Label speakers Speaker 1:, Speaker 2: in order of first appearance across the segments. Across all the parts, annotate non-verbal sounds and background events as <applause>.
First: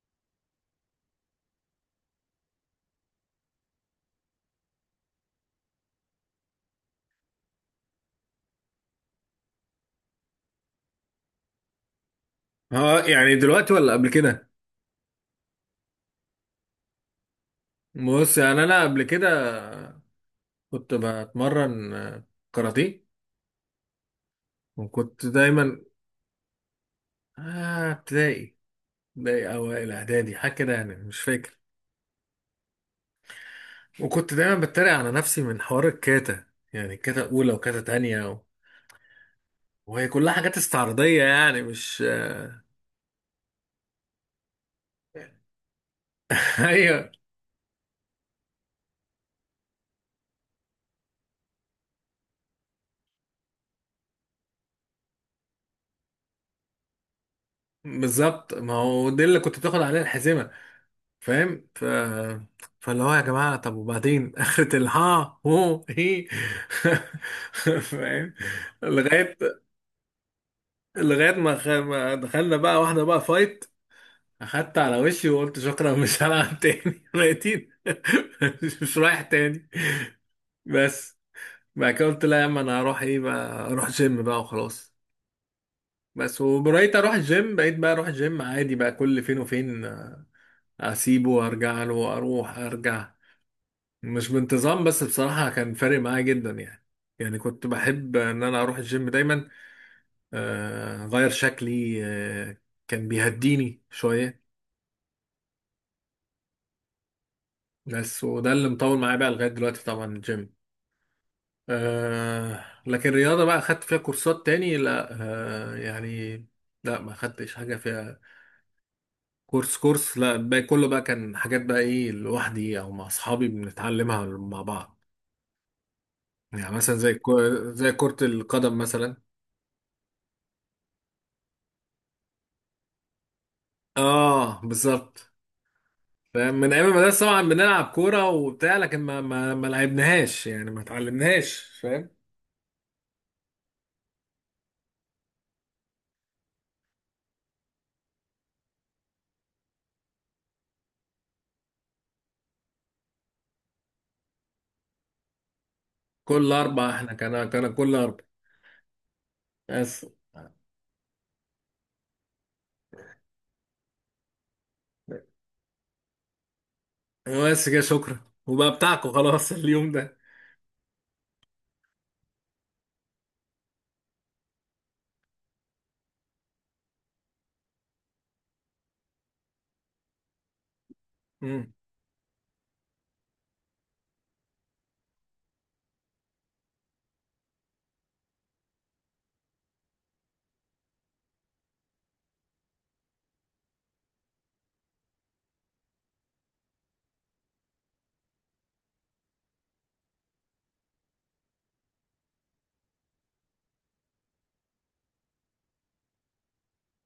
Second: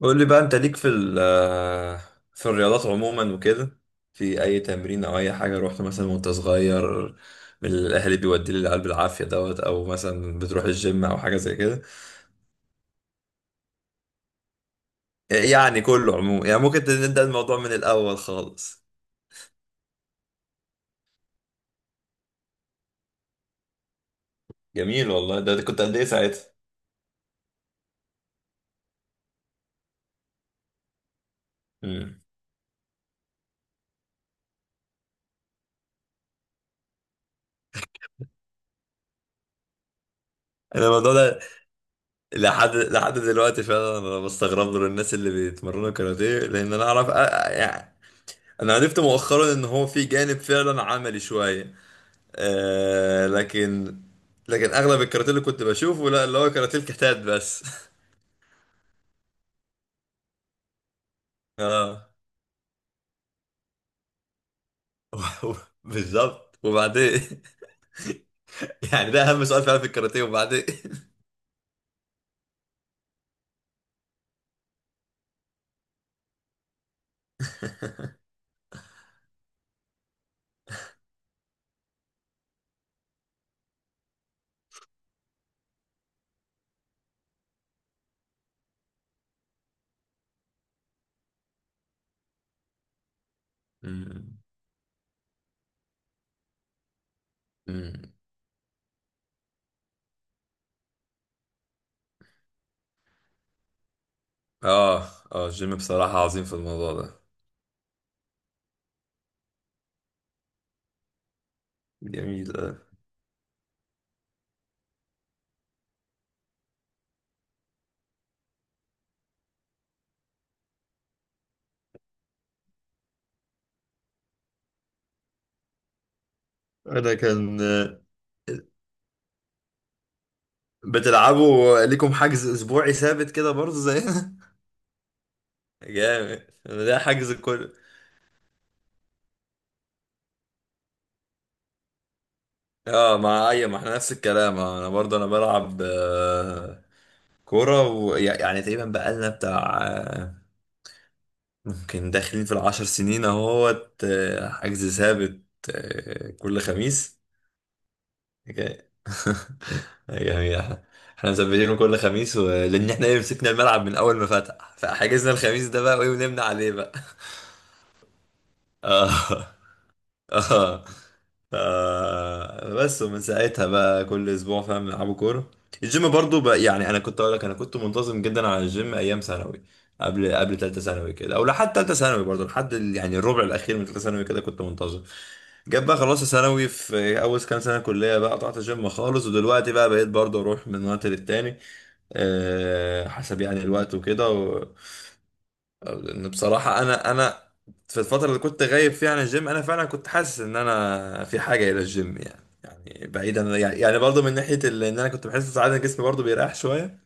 Speaker 1: قول لي بقى، انت ليك في ال آه، في الرياضات عموما وكده، في اي تمرين او اي حاجه رحت مثلا وانت صغير من الاهل بيودي لي العيال بالعافيه دوت، او مثلا بتروح الجيم او حاجه زي كده؟
Speaker 2: اه، يعني دلوقتي ولا قبل كده؟
Speaker 1: يعني كله عموما، يعني ممكن نبدا الموضوع من الاول
Speaker 2: بص، يعني انا
Speaker 1: خالص.
Speaker 2: قبل كده كنت بتمرن كاراتيه.
Speaker 1: جميل
Speaker 2: وكنت
Speaker 1: والله، ده
Speaker 2: دايما
Speaker 1: كنت قد ايه ساعتها؟
Speaker 2: ابتدائي، اوائل اعدادي، حاجه كده يعني، مش فاكر.
Speaker 1: مم.
Speaker 2: وكنت دايما بتريق على نفسي من حوار الكاتا، يعني كاتا اولى وكاتا تانية وهي كلها حاجات
Speaker 1: انا الموضوع
Speaker 2: استعراضيه،
Speaker 1: ده
Speaker 2: يعني مش آه،
Speaker 1: لحد دلوقتي فعلا انا بستغرب له الناس اللي بيتمرنوا كاراتيه،
Speaker 2: <laughs>
Speaker 1: لان انا اعرف
Speaker 2: ايوه.
Speaker 1: يعني انا عرفت مؤخرا ان هو في جانب فعلا عملي شويه. آه لكن لكن اغلب الكاراتيه اللي كنت بشوفه لا، اللي هو كاراتيه الكتات بس.
Speaker 2: بالظبط، ما هو دي اللي كنت بتاخد عليها الحزمه،
Speaker 1: <laughs>
Speaker 2: فاهم؟
Speaker 1: اه.
Speaker 2: فاللي هو يا جماعة، طب وبعدين؟ <laughs> آخرة الها هو
Speaker 1: <laughs>
Speaker 2: هي.
Speaker 1: بالظبط وبعدين. <laughs>
Speaker 2: <laughs> فاهم.
Speaker 1: يعني ده
Speaker 2: لغاية
Speaker 1: اهم سؤال فعلا في الكاراتيه، وبعدين.
Speaker 2: لغاية ما ما دخلنا بقى واحدة بقى فايت، أخدت على وشي وقلت شكرا مش هلعب تاني. <laughs> ميتين. <laughs> مش رايح تاني، بس. بعد كده قلت لا يا عم، أنا هروح إيه بقى، أروح جيم بقى وخلاص. بس وبقيت أروح الجيم، بقيت بقى أروح الجيم عادي بقى كل فين وفين. أسيبه وأرجع له وأروح أرجع،
Speaker 1: <laughs>
Speaker 2: مش
Speaker 1: مم.
Speaker 2: بانتظام. بس بصراحة كان فارق معايا جدا يعني. يعني كنت
Speaker 1: مم.
Speaker 2: بحب ان انا اروح الجيم دايما، اغير شكلي، كان بيهديني شوية.
Speaker 1: اه، اه، الجيم بصراحة عظيم في الموضوع ده.
Speaker 2: بس وده اللي مطول معايا بقى لغاية دلوقتي، طبعا الجيم.
Speaker 1: جميل. آه.
Speaker 2: لكن الرياضة بقى خدت فيها كورسات تاني؟ لا. يعني لا، ما خدتش حاجة فيها كورس كورس. لا، باقي كله بقى كان حاجات بقى ايه، لوحدي او مع اصحابي بنتعلمها مع بعض. يعني مثلا
Speaker 1: انا كان
Speaker 2: زي
Speaker 1: آه،
Speaker 2: كرة القدم مثلا.
Speaker 1: بتلعبوا ليكم حجز اسبوعي ثابت كده برضه زينا؟
Speaker 2: اه بالظبط،
Speaker 1: <laughs> جامد،
Speaker 2: من ايام
Speaker 1: ده
Speaker 2: المدرسه
Speaker 1: حجز
Speaker 2: طبعا
Speaker 1: كل.
Speaker 2: بنلعب كوره وبتاع، لكن ما لعبناهاش يعني، ما اتعلمناش، فاهم.
Speaker 1: اه، مع اي، ما احنا نفس الكلام، انا برضه، انا بلعب، كورة، يعني تقريبا بقالنا بتاع، ممكن داخلين في العشر سنين اهوت، حجز ثابت،
Speaker 2: كل
Speaker 1: كل
Speaker 2: اربع، احنا
Speaker 1: خميس.
Speaker 2: كان كل اربع،
Speaker 1: حكاية. <laughs>
Speaker 2: بس.
Speaker 1: يعني احنا مثبتينه كل خميس، لان احنا ايه، مسكنا الملعب من اول ما فتح، فحجزنا الخميس ده بقى، وايه، ونمنا عليه بقى. <laughs>
Speaker 2: بس كده، شكرا وبقى بتاعكم خلاص <laughs>
Speaker 1: اه.
Speaker 2: اليوم ده.
Speaker 1: اه. بس ومن ساعتها بقى كل اسبوع فاهم بنلعبوا كوره. الجيم برضو بقى، يعني انا كنت اقول لك انا كنت منتظم جدا على الجيم ايام ثانوي، قبل ثالثه ثانوي كده، او
Speaker 2: امم،
Speaker 1: لحد ثالثه ثانوي برضو، لحد يعني الربع الاخير من ثالثه ثانوي كده كنت منتظم. جاب بقى خلاص ثانوي، في اول كام سنه كليه بقى قطعت الجيم خالص، ودلوقتي بقى بقيت برضو اروح من وقت للتاني، حسب يعني الوقت وكده. لان بصراحه انا في الفتره اللي كنت غايب فيها عن الجيم، انا فعلا كنت حاسس ان انا في حاجه الى الجيم، يعني بعيدا، يعني برضه من ناحيه ان انا كنت بحس ساعات إن جسمي برضه بيريح شويه،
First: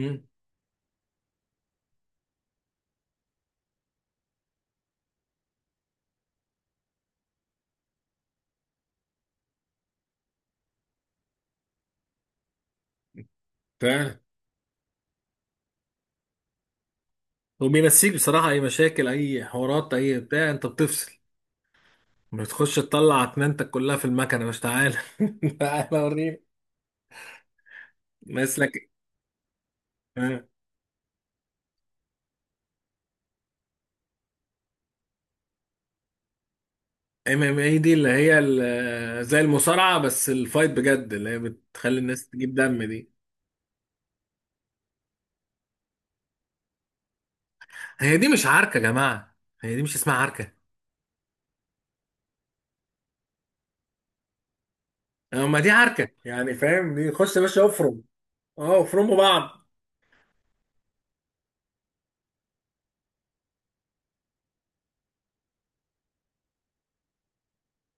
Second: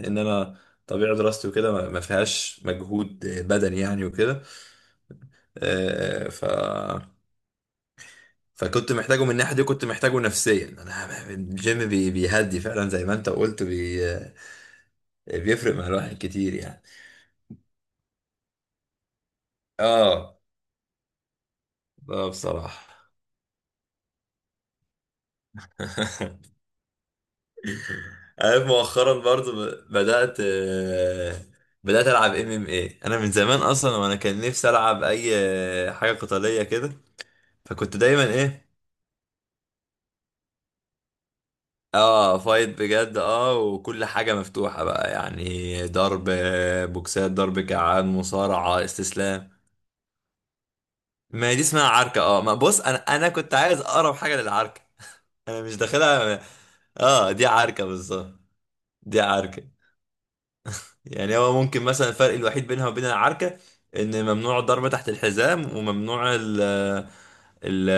Speaker 1: ان انا طبيعه دراستي وكده ما فيهاش مجهود بدني يعني وكده. آه، ف فكنت محتاجه من الناحيه دي، وكنت محتاجه نفسيا. انا الجيم بيهدي فعلا زي ما انت قلت،
Speaker 2: بتاع،
Speaker 1: بيفرق مع الواحد كتير يعني.
Speaker 2: وبينسيك بصراحه اي مشاكل، اي حوارات، اي
Speaker 1: اه،
Speaker 2: بتاع، انت بتفصل.
Speaker 1: اه
Speaker 2: بتخش
Speaker 1: بصراحه.
Speaker 2: تطلع اتنينتك كلها في المكنه، مش تعالى <laughs> تعالى وريني
Speaker 1: <laughs> عارف،
Speaker 2: مثلك.
Speaker 1: مؤخرا برضو
Speaker 2: <laughs> ام
Speaker 1: بدأت ألعب ام ام ايه. أنا من زمان أصلا وأنا كان نفسي ألعب أي، حاجة قتالية كده.
Speaker 2: ام اي دي
Speaker 1: فكنت
Speaker 2: اللي
Speaker 1: دايما
Speaker 2: هي
Speaker 1: إيه،
Speaker 2: زي المصارعه، بس الفايت بجد اللي هي بتخلي الناس
Speaker 1: اه
Speaker 2: تجيب
Speaker 1: فايت
Speaker 2: دم دي.
Speaker 1: بجد، اه، وكل حاجة مفتوحة بقى، يعني ضرب، بوكسات، ضرب كعان،
Speaker 2: هي دي مش عركة يا
Speaker 1: مصارعة،
Speaker 2: جماعة،
Speaker 1: استسلام.
Speaker 2: هي دي مش اسمها عركة.
Speaker 1: ما هي دي اسمها عركة. اه، ما بص، أنا كنت عايز أقرب حاجة للعركة. <laughs>
Speaker 2: اما
Speaker 1: أنا
Speaker 2: دي
Speaker 1: مش
Speaker 2: عركة،
Speaker 1: داخلها.
Speaker 2: يعني فاهم، دي
Speaker 1: اه،
Speaker 2: خش يا
Speaker 1: دي
Speaker 2: باشا
Speaker 1: عركة
Speaker 2: افرم.
Speaker 1: بالظبط،
Speaker 2: اه افرموا
Speaker 1: دي
Speaker 2: بعض.
Speaker 1: عركة. يعني هو ممكن مثلا الفرق الوحيد بينها وبين العركة ان ممنوع الضرب تحت الحزام، وممنوع ال ال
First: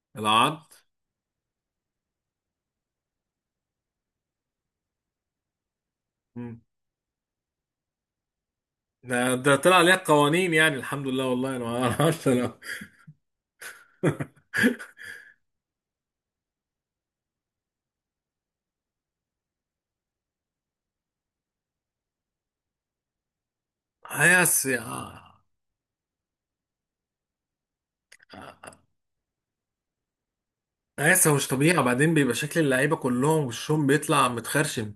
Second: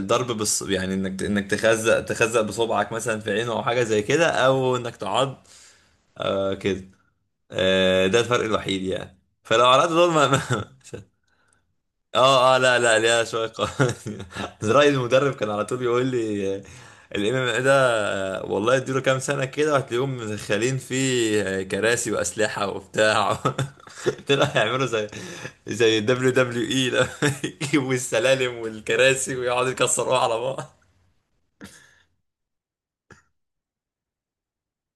Speaker 1: الضرب،
Speaker 2: العض.
Speaker 1: بص، يعني انك تخزق بصبعك مثلا في عينه او حاجة زي كده، او انك تعض،
Speaker 2: مم.
Speaker 1: كده. آه، ده الفرق الوحيد يعني.
Speaker 2: ده
Speaker 1: فلو
Speaker 2: طلع
Speaker 1: عرضت
Speaker 2: ليها
Speaker 1: دول
Speaker 2: قوانين يعني، الحمد لله. والله انا ما اعرفش
Speaker 1: اه.
Speaker 2: انا.
Speaker 1: اه، لا، لا ليها شوية قوانين.
Speaker 2: <laughs>
Speaker 1: <laughs> زراير المدرب كان على طول يقول لي الام ام اي ده والله اديله كام سنة كده وهتلاقيهم مدخلين فيه كراسي، وأسلحة، وبتاع. <laughs> طلعوا
Speaker 2: هياس يا
Speaker 1: يعملوا زي دبليو دبليو اي. <laughs> لما يجيبوا السلالم والكراسي ويقعدوا يكسروها على بعض.
Speaker 2: هياس، هو مش طبيعي. وبعدين بيبقى شكل اللعيبة كلهم وشهم بيطلع متخرشم،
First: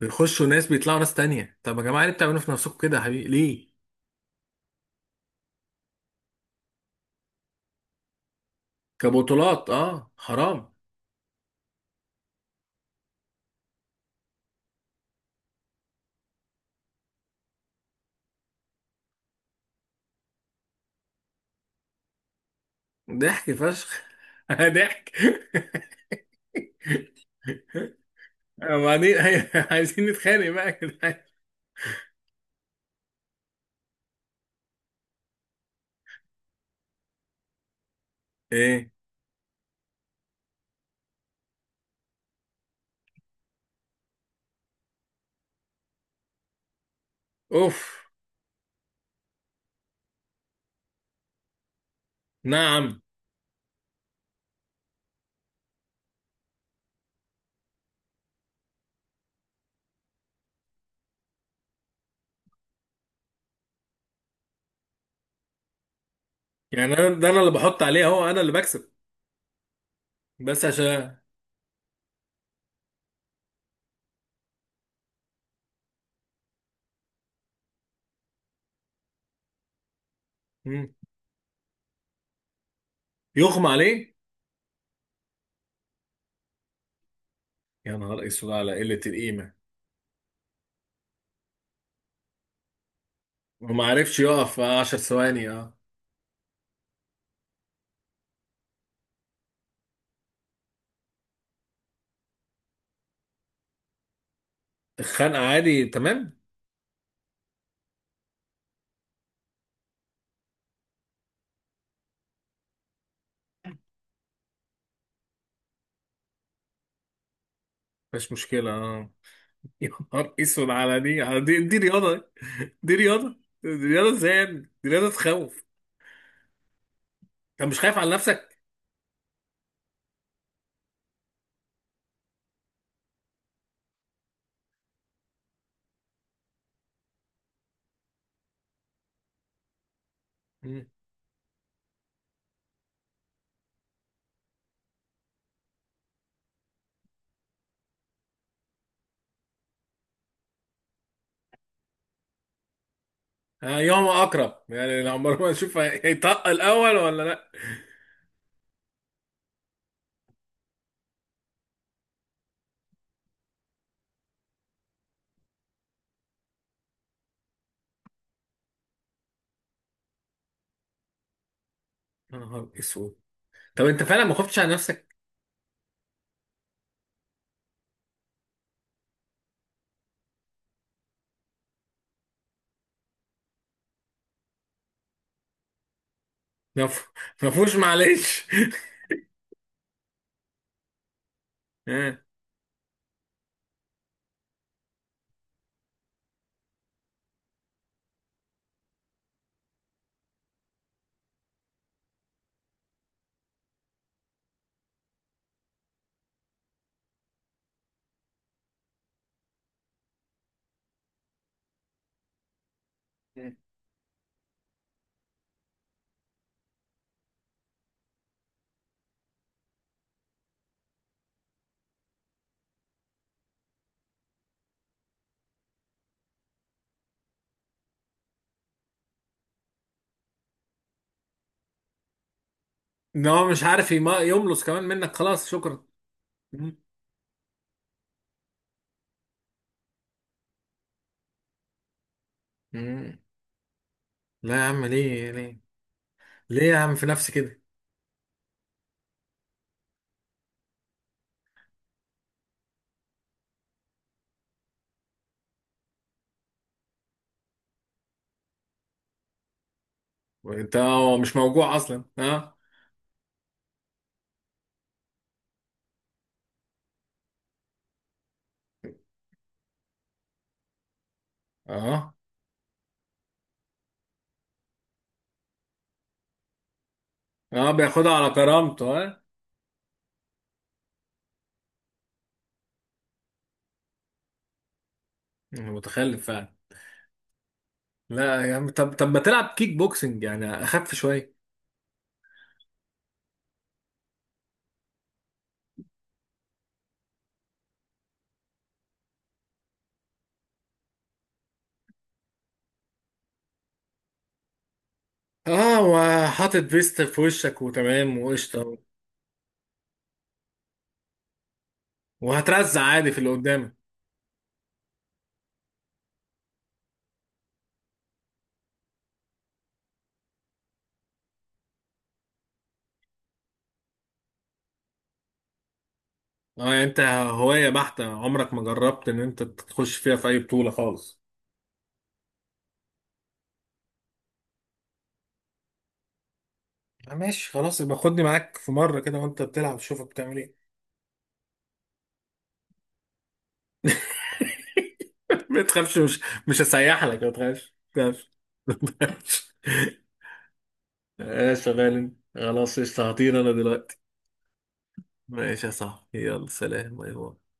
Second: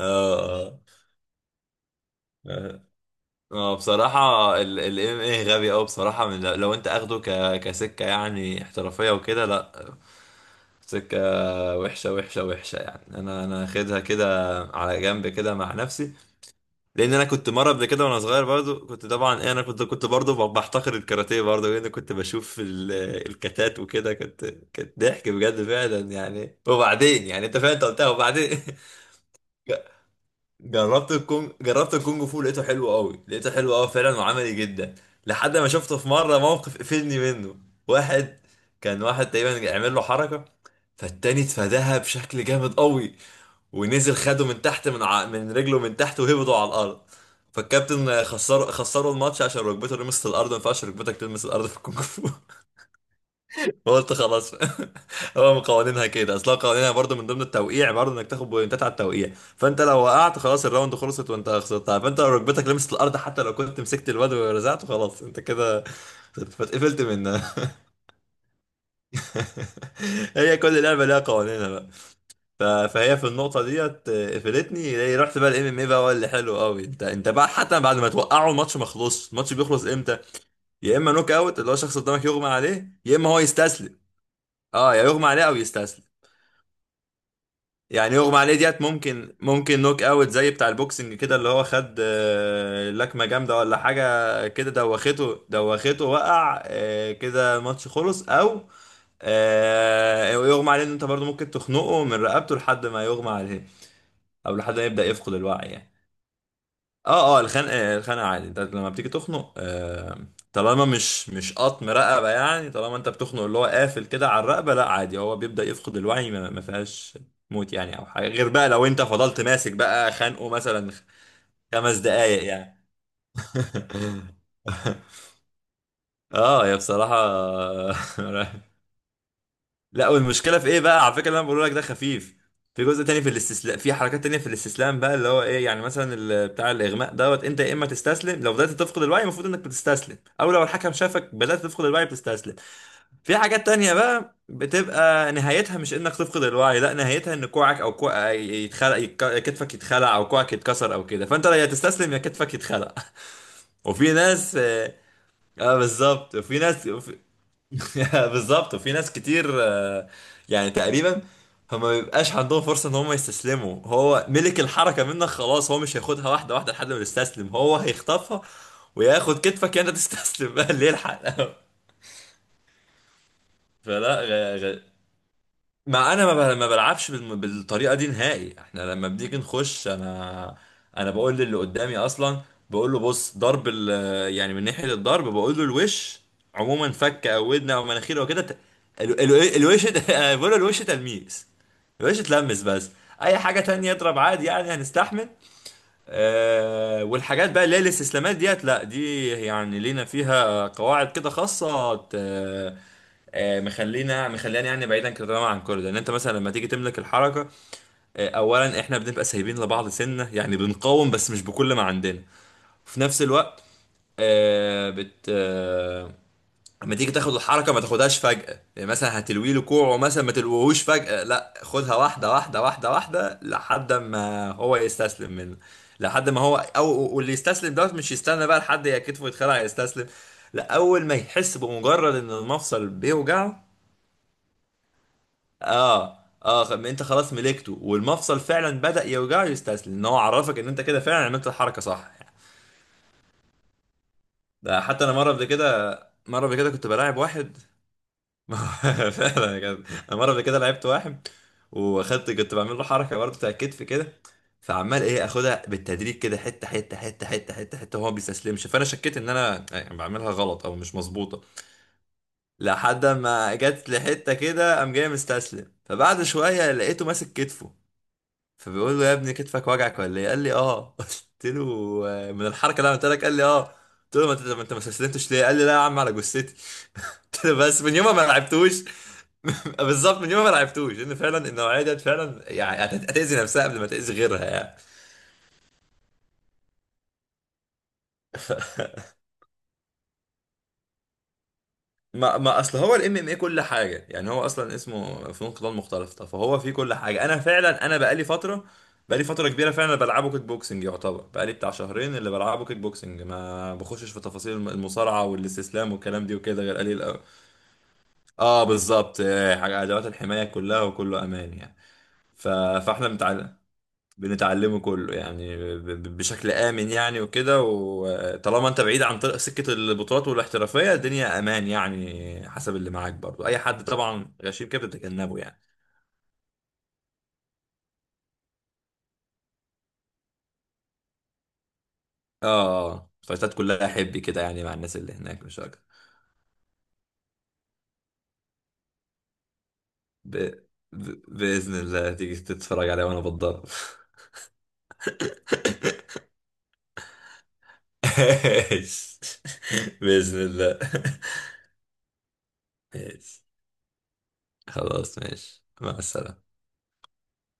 Speaker 2: بيخشوا ناس بيطلعوا ناس تانية. طب يا جماعة ليه بتعملوا في نفسكم
Speaker 1: اه،
Speaker 2: كده يا حبيبي، ليه؟
Speaker 1: بصراحة ال ام ايه غبي اوي بصراحة، من لو انت اخده كسكة يعني احترافية وكده،
Speaker 2: كبطولات،
Speaker 1: لا.
Speaker 2: اه حرام.
Speaker 1: سكة وحشة، وحشة، وحشة، يعني انا اخدها كده على جنب كده مع نفسي. لان انا كنت مره قبل كده وانا صغير برضو، كنت طبعا إيه، انا كنت برضو بحتقر الكاراتيه برضو، لان كنت بشوف
Speaker 2: ضحك
Speaker 1: الكتات
Speaker 2: فشخ.
Speaker 1: وكده، كنت،
Speaker 2: <laughs>
Speaker 1: كانت
Speaker 2: ضحك.
Speaker 1: ضحك بجد فعلا يعني، وبعدين يعني انت فاهم، انت قلتها، وبعدين.
Speaker 2: وبعدين. <laughs> أيوة،
Speaker 1: <laughs> ج-
Speaker 2: عايزين نتخانق بقى يا جدعان.
Speaker 1: جربت الكونج فو، لقيته حلو قوي، لقيته حلو قوي فعلا وعملي جدا لحد ما شفته في مره موقف قفلني منه. واحد،
Speaker 2: ايه؟
Speaker 1: كان واحد تقريبا عمل له حركه، فالتاني اتفاداها بشكل جامد قوي، ونزل خده من تحت، من رجله من تحت، وهبطوا على الارض.
Speaker 2: اوف.
Speaker 1: فالكابتن خسروا الماتش عشان ركبته لمست الارض، ما ينفعش ركبتك تلمس الارض في الكونغ فو. <laughs>
Speaker 2: نعم.
Speaker 1: فقلت خلاص. <laughs> هو من قوانينها كده اصلا، قوانينها برضو من ضمن التوقيع برضو انك تاخد بوينتات على التوقيع، فانت لو وقعت خلاص الراوند خلصت، وانت خسرتها. فانت لو ركبتك لمست الارض حتى لو كنت مسكت الواد ورزعته، خلاص انت كده
Speaker 2: يعني
Speaker 1: فاتقفلت
Speaker 2: انا ده انا اللي
Speaker 1: منها.
Speaker 2: بحط عليه اهو، انا اللي بكسب،
Speaker 1: <laughs> هي
Speaker 2: بس
Speaker 1: كل لعبه
Speaker 2: عشان.
Speaker 1: ليها قوانينها بقى. فهي في النقطة ديت، قفلتني. هي رحت بقى الام ام اي بقى، هو اللي حلو قوي. انت انت بقى حتى بعد ما توقعه الماتش ما خلصش، الماتش بيخلص امتى؟
Speaker 2: مم.
Speaker 1: يا اما نوك اوت، اللي هو شخص قدامك يغمى عليه، يا اما هو
Speaker 2: يغمى
Speaker 1: يستسلم.
Speaker 2: عليه.
Speaker 1: اه، يا يغمى عليه او يستسلم.
Speaker 2: يا
Speaker 1: يعني
Speaker 2: نهار
Speaker 1: يغمى
Speaker 2: اسود
Speaker 1: عليه
Speaker 2: على
Speaker 1: ديت
Speaker 2: قلة
Speaker 1: ممكن،
Speaker 2: القيمة.
Speaker 1: ممكن نوك اوت زي بتاع البوكسنج كده، اللي هو خد لكمة جامدة ولا
Speaker 2: وما عرفش
Speaker 1: حاجة
Speaker 2: يقف
Speaker 1: كده،
Speaker 2: 10
Speaker 1: دوخته،
Speaker 2: ثواني، اه.
Speaker 1: دوخته وقع، كده الماتش خلص. او، يغمى عليه ان انت برضو ممكن تخنقه من رقبته لحد ما يغمى عليه، او لحد ما يبدأ يفقد
Speaker 2: الخنقة
Speaker 1: الوعي
Speaker 2: عادي
Speaker 1: يعني.
Speaker 2: تمام؟
Speaker 1: اه، اه، الخنقه، الخنقه عادي، انت لما بتيجي تخنق، طالما مش قطم رقبه يعني، طالما انت بتخنق اللي هو قافل كده على الرقبه، لا عادي، هو بيبدا يفقد الوعي، ما فيهاش موت يعني، او حاجه
Speaker 2: مفيش
Speaker 1: غير بقى
Speaker 2: مشكلة،
Speaker 1: لو انت
Speaker 2: اه.
Speaker 1: فضلت ماسك
Speaker 2: <laughs> يا
Speaker 1: بقى
Speaker 2: نهار
Speaker 1: خانقه
Speaker 2: اسود،
Speaker 1: مثلا
Speaker 2: على دي، على دي، دي
Speaker 1: خمس
Speaker 2: رياضة؟
Speaker 1: دقايق يعني.
Speaker 2: دي رياضة، دي رياضة ازاي يا ابني؟ دي رياضة
Speaker 1: <laughs>
Speaker 2: تخوف.
Speaker 1: اه، يا بصراحه.
Speaker 2: انت مش خايف على نفسك؟
Speaker 1: <laughs> لا، والمشكله في ايه بقى على فكره، اللي انا بقول لك ده خفيف. في جزء تاني في الاستسلام، في حركات تانية في الاستسلام بقى، اللي هو ايه يعني، مثلا بتاع الاغماء دوت، انت يا اما تستسلم لو بدات تفقد الوعي، المفروض انك بتستسلم، او لو
Speaker 2: مم.
Speaker 1: الحكم شافك بدات تفقد الوعي بتستسلم. في حاجات تانية بقى بتبقى نهايتها مش انك تفقد الوعي، لا، نهايتها ان كوعك، او كوع، يتخلع، كتفك يتخلع او كوعك يتكسر او كده، فانت يا تستسلم يا كتفك يتخلع. <laughs>
Speaker 2: يوم
Speaker 1: وفي
Speaker 2: اقرب
Speaker 1: ناس، اه،
Speaker 2: يعني، لو عمر ما نشوف
Speaker 1: بالظبط
Speaker 2: هيطق
Speaker 1: وفي ناس.
Speaker 2: الاول ولا لا.
Speaker 1: <laughs> بالظبط وفي ناس كتير، يعني تقريبا فما بيبقاش عندهم فرصة ان هم يستسلموا، هو ملك الحركة منك خلاص، هو مش هياخدها واحدة واحدة لحد ما يستسلم، هو هيخطفها وياخد كتفك، انت تستسلم. <laughs> بقى اللي يلحق. <laughs>
Speaker 2: يا نهار اسود. طب انت
Speaker 1: فلا،
Speaker 2: فعلا ما
Speaker 1: غ...
Speaker 2: خفتش على
Speaker 1: غ...
Speaker 2: نفسك؟
Speaker 1: ما انا ما بلعبش بالطريقه دي نهائي. احنا لما بنيجي نخش انا، انا بقول للي قدامي اصلا، بقول له بص ضرب يعني من ناحيه الضرب، بقول له الوش
Speaker 2: ما
Speaker 1: عموما،
Speaker 2: ف-
Speaker 1: فك
Speaker 2: <laughs>
Speaker 1: او
Speaker 2: ما
Speaker 1: ودن
Speaker 2: فيهوش
Speaker 1: او مناخير وكده،
Speaker 2: معلش. <laughs>
Speaker 1: الوش <laughs> أنا بقول له الوش تلميس،
Speaker 2: اه.
Speaker 1: الوش اتلمس بس، اي حاجه تانية اضرب عادي يعني هنستحمل. أه، والحاجات بقى اللي هي الاستسلامات ديت، لا دي يعني لينا فيها قواعد كده خاصه، مخلينا يعني بعيدا كده تماما عن كل ده ان انت مثلا لما تيجي تملك الحركه، اولا احنا بنبقى سايبين لبعض سنه يعني، بنقاوم بس مش بكل ما عندنا، وفي نفس الوقت، آه، بت آه، لما تيجي تاخد الحركه ما تاخدهاش فجاه يعني، مثلا هتلوي له كوعه مثلا ما تلويهوش فجاه، لا خدها واحده واحده، واحده واحده، لحد ما هو يستسلم منه، لحد ما هو، او واللي يستسلم دوت مش يستنى بقى لحد يا كتفه يتخلع يستسلم، لا اول ما يحس بمجرد ان المفصل
Speaker 2: ان هو مش
Speaker 1: بيوجعه.
Speaker 2: عارف يملص كمان منك، خلاص شكرا.
Speaker 1: اه، اه،
Speaker 2: مم.
Speaker 1: انت خلاص ملكته والمفصل فعلا بدأ يوجعه، يستسلم ان هو عرفك ان انت كده فعلا عملت الحركه صح.
Speaker 2: مم. لا يا
Speaker 1: ده
Speaker 2: عم،
Speaker 1: حتى انا
Speaker 2: ليه،
Speaker 1: مره قبل
Speaker 2: ليه؟
Speaker 1: كده،
Speaker 2: ليه يا
Speaker 1: كنت
Speaker 2: عم في
Speaker 1: بلاعب
Speaker 2: نفسي
Speaker 1: واحد.
Speaker 2: كده؟
Speaker 1: <laughs> فعلا كده. انا مره قبل كده لعبت واحد، كنت بعمل له حركه برضه بتاع الكتف كده، فعمال ايه اخدها بالتدريج كده، حته حته حته حته حته حته، وهو ما بيستسلمش، فانا شكيت ان انا يعني بعملها غلط او
Speaker 2: وانت
Speaker 1: مش
Speaker 2: هو مش
Speaker 1: مظبوطه،
Speaker 2: موجوع اصلا؟ اه.
Speaker 1: لحد ما جت لحته كده قام جاي مستسلم، فبعد شويه لقيته ماسك كتفه، فبيقول له يا ابني كتفك وجعك ولا ايه، قال لي اه. <laughs> قلت له،
Speaker 2: اه.
Speaker 1: من الحركه اللي انا قلت لك، قال لي اه. قلت له ما انت ما استسلمتش ليه؟ قال لي لا يا عم على جثتي. <laughs> قلت له
Speaker 2: اه
Speaker 1: بس من
Speaker 2: بياخدها
Speaker 1: يوم ما
Speaker 2: على
Speaker 1: لعبتوش.
Speaker 2: كرامته، اه.
Speaker 1: <laughs> بالظبط، من يوم ما لعبتوش، ان فعلا النوعيه ديت فعلا يعني هتاذي نفسها قبل ما تاذي غيرها يعني.
Speaker 2: متخلف فعلا. لا يا عم، طب طب ما تلعب كيك بوكسنج يعني، اخف شويه.
Speaker 1: ما ما اصل هو الام ام اي كل حاجه يعني، هو اصلا اسمه فنون قتال مختلطه فهو فيه كل حاجه. انا فعلا انا بقالي فتره، بقالي فتره كبيره فعلا بلعبه كيك بوكسنج، يعتبر بقالي بتاع شهرين اللي بلعبه كيك بوكسنج، ما بخشش في تفاصيل المصارعه
Speaker 2: اه
Speaker 1: والاستسلام والكلام دي
Speaker 2: وحاطط
Speaker 1: وكده غير
Speaker 2: فيست
Speaker 1: قليل قوي.
Speaker 2: في وشك وتمام
Speaker 1: اه،
Speaker 2: وقشطه،
Speaker 1: بالظبط، حاجه ادوات الحمايه كلها وكله امان يعني.
Speaker 2: وهترزع
Speaker 1: فاحنا
Speaker 2: عادي في اللي
Speaker 1: متعلم،
Speaker 2: قدامك.
Speaker 1: بنتعلمه كله يعني بشكل آمن يعني وكده، وطالما انت بعيد عن طريق سكة البطولات والاحترافية، الدنيا أمان يعني. حسب اللي معاك برضو، أي حد طبعا غشيم كده بتتجنبه يعني.
Speaker 2: اه يعني انت هواية بحتة، عمرك ما جربت ان انت تخش فيها في اي بطولة خالص؟
Speaker 1: اه، فايتات كلها حبي كده يعني، مع الناس اللي هناك، مش أكتر.
Speaker 2: ماشي، خلاص. يبقى خدني معاك في مرة كده وانت بتلعب، شوفك بتعمل
Speaker 1: ب...
Speaker 2: ايه.
Speaker 1: بإذن الله تيجي تتفرج عليها وأنا بتضرب.
Speaker 2: <laughs> ما تخافش، مش هسيح لك، ما تخافش،
Speaker 1: <laughs>
Speaker 2: ما
Speaker 1: ماشي.
Speaker 2: تخافش. <laughs>
Speaker 1: بإذن الله.
Speaker 2: ماشي يا شغال انت. خلاص، قشطة، هطير
Speaker 1: ماشي
Speaker 2: انا دلوقتي.
Speaker 1: خلاص، ماشي،
Speaker 2: ماشي يا
Speaker 1: مع
Speaker 2: صاحبي،
Speaker 1: السلامة.
Speaker 2: يلا سلام، باي باي.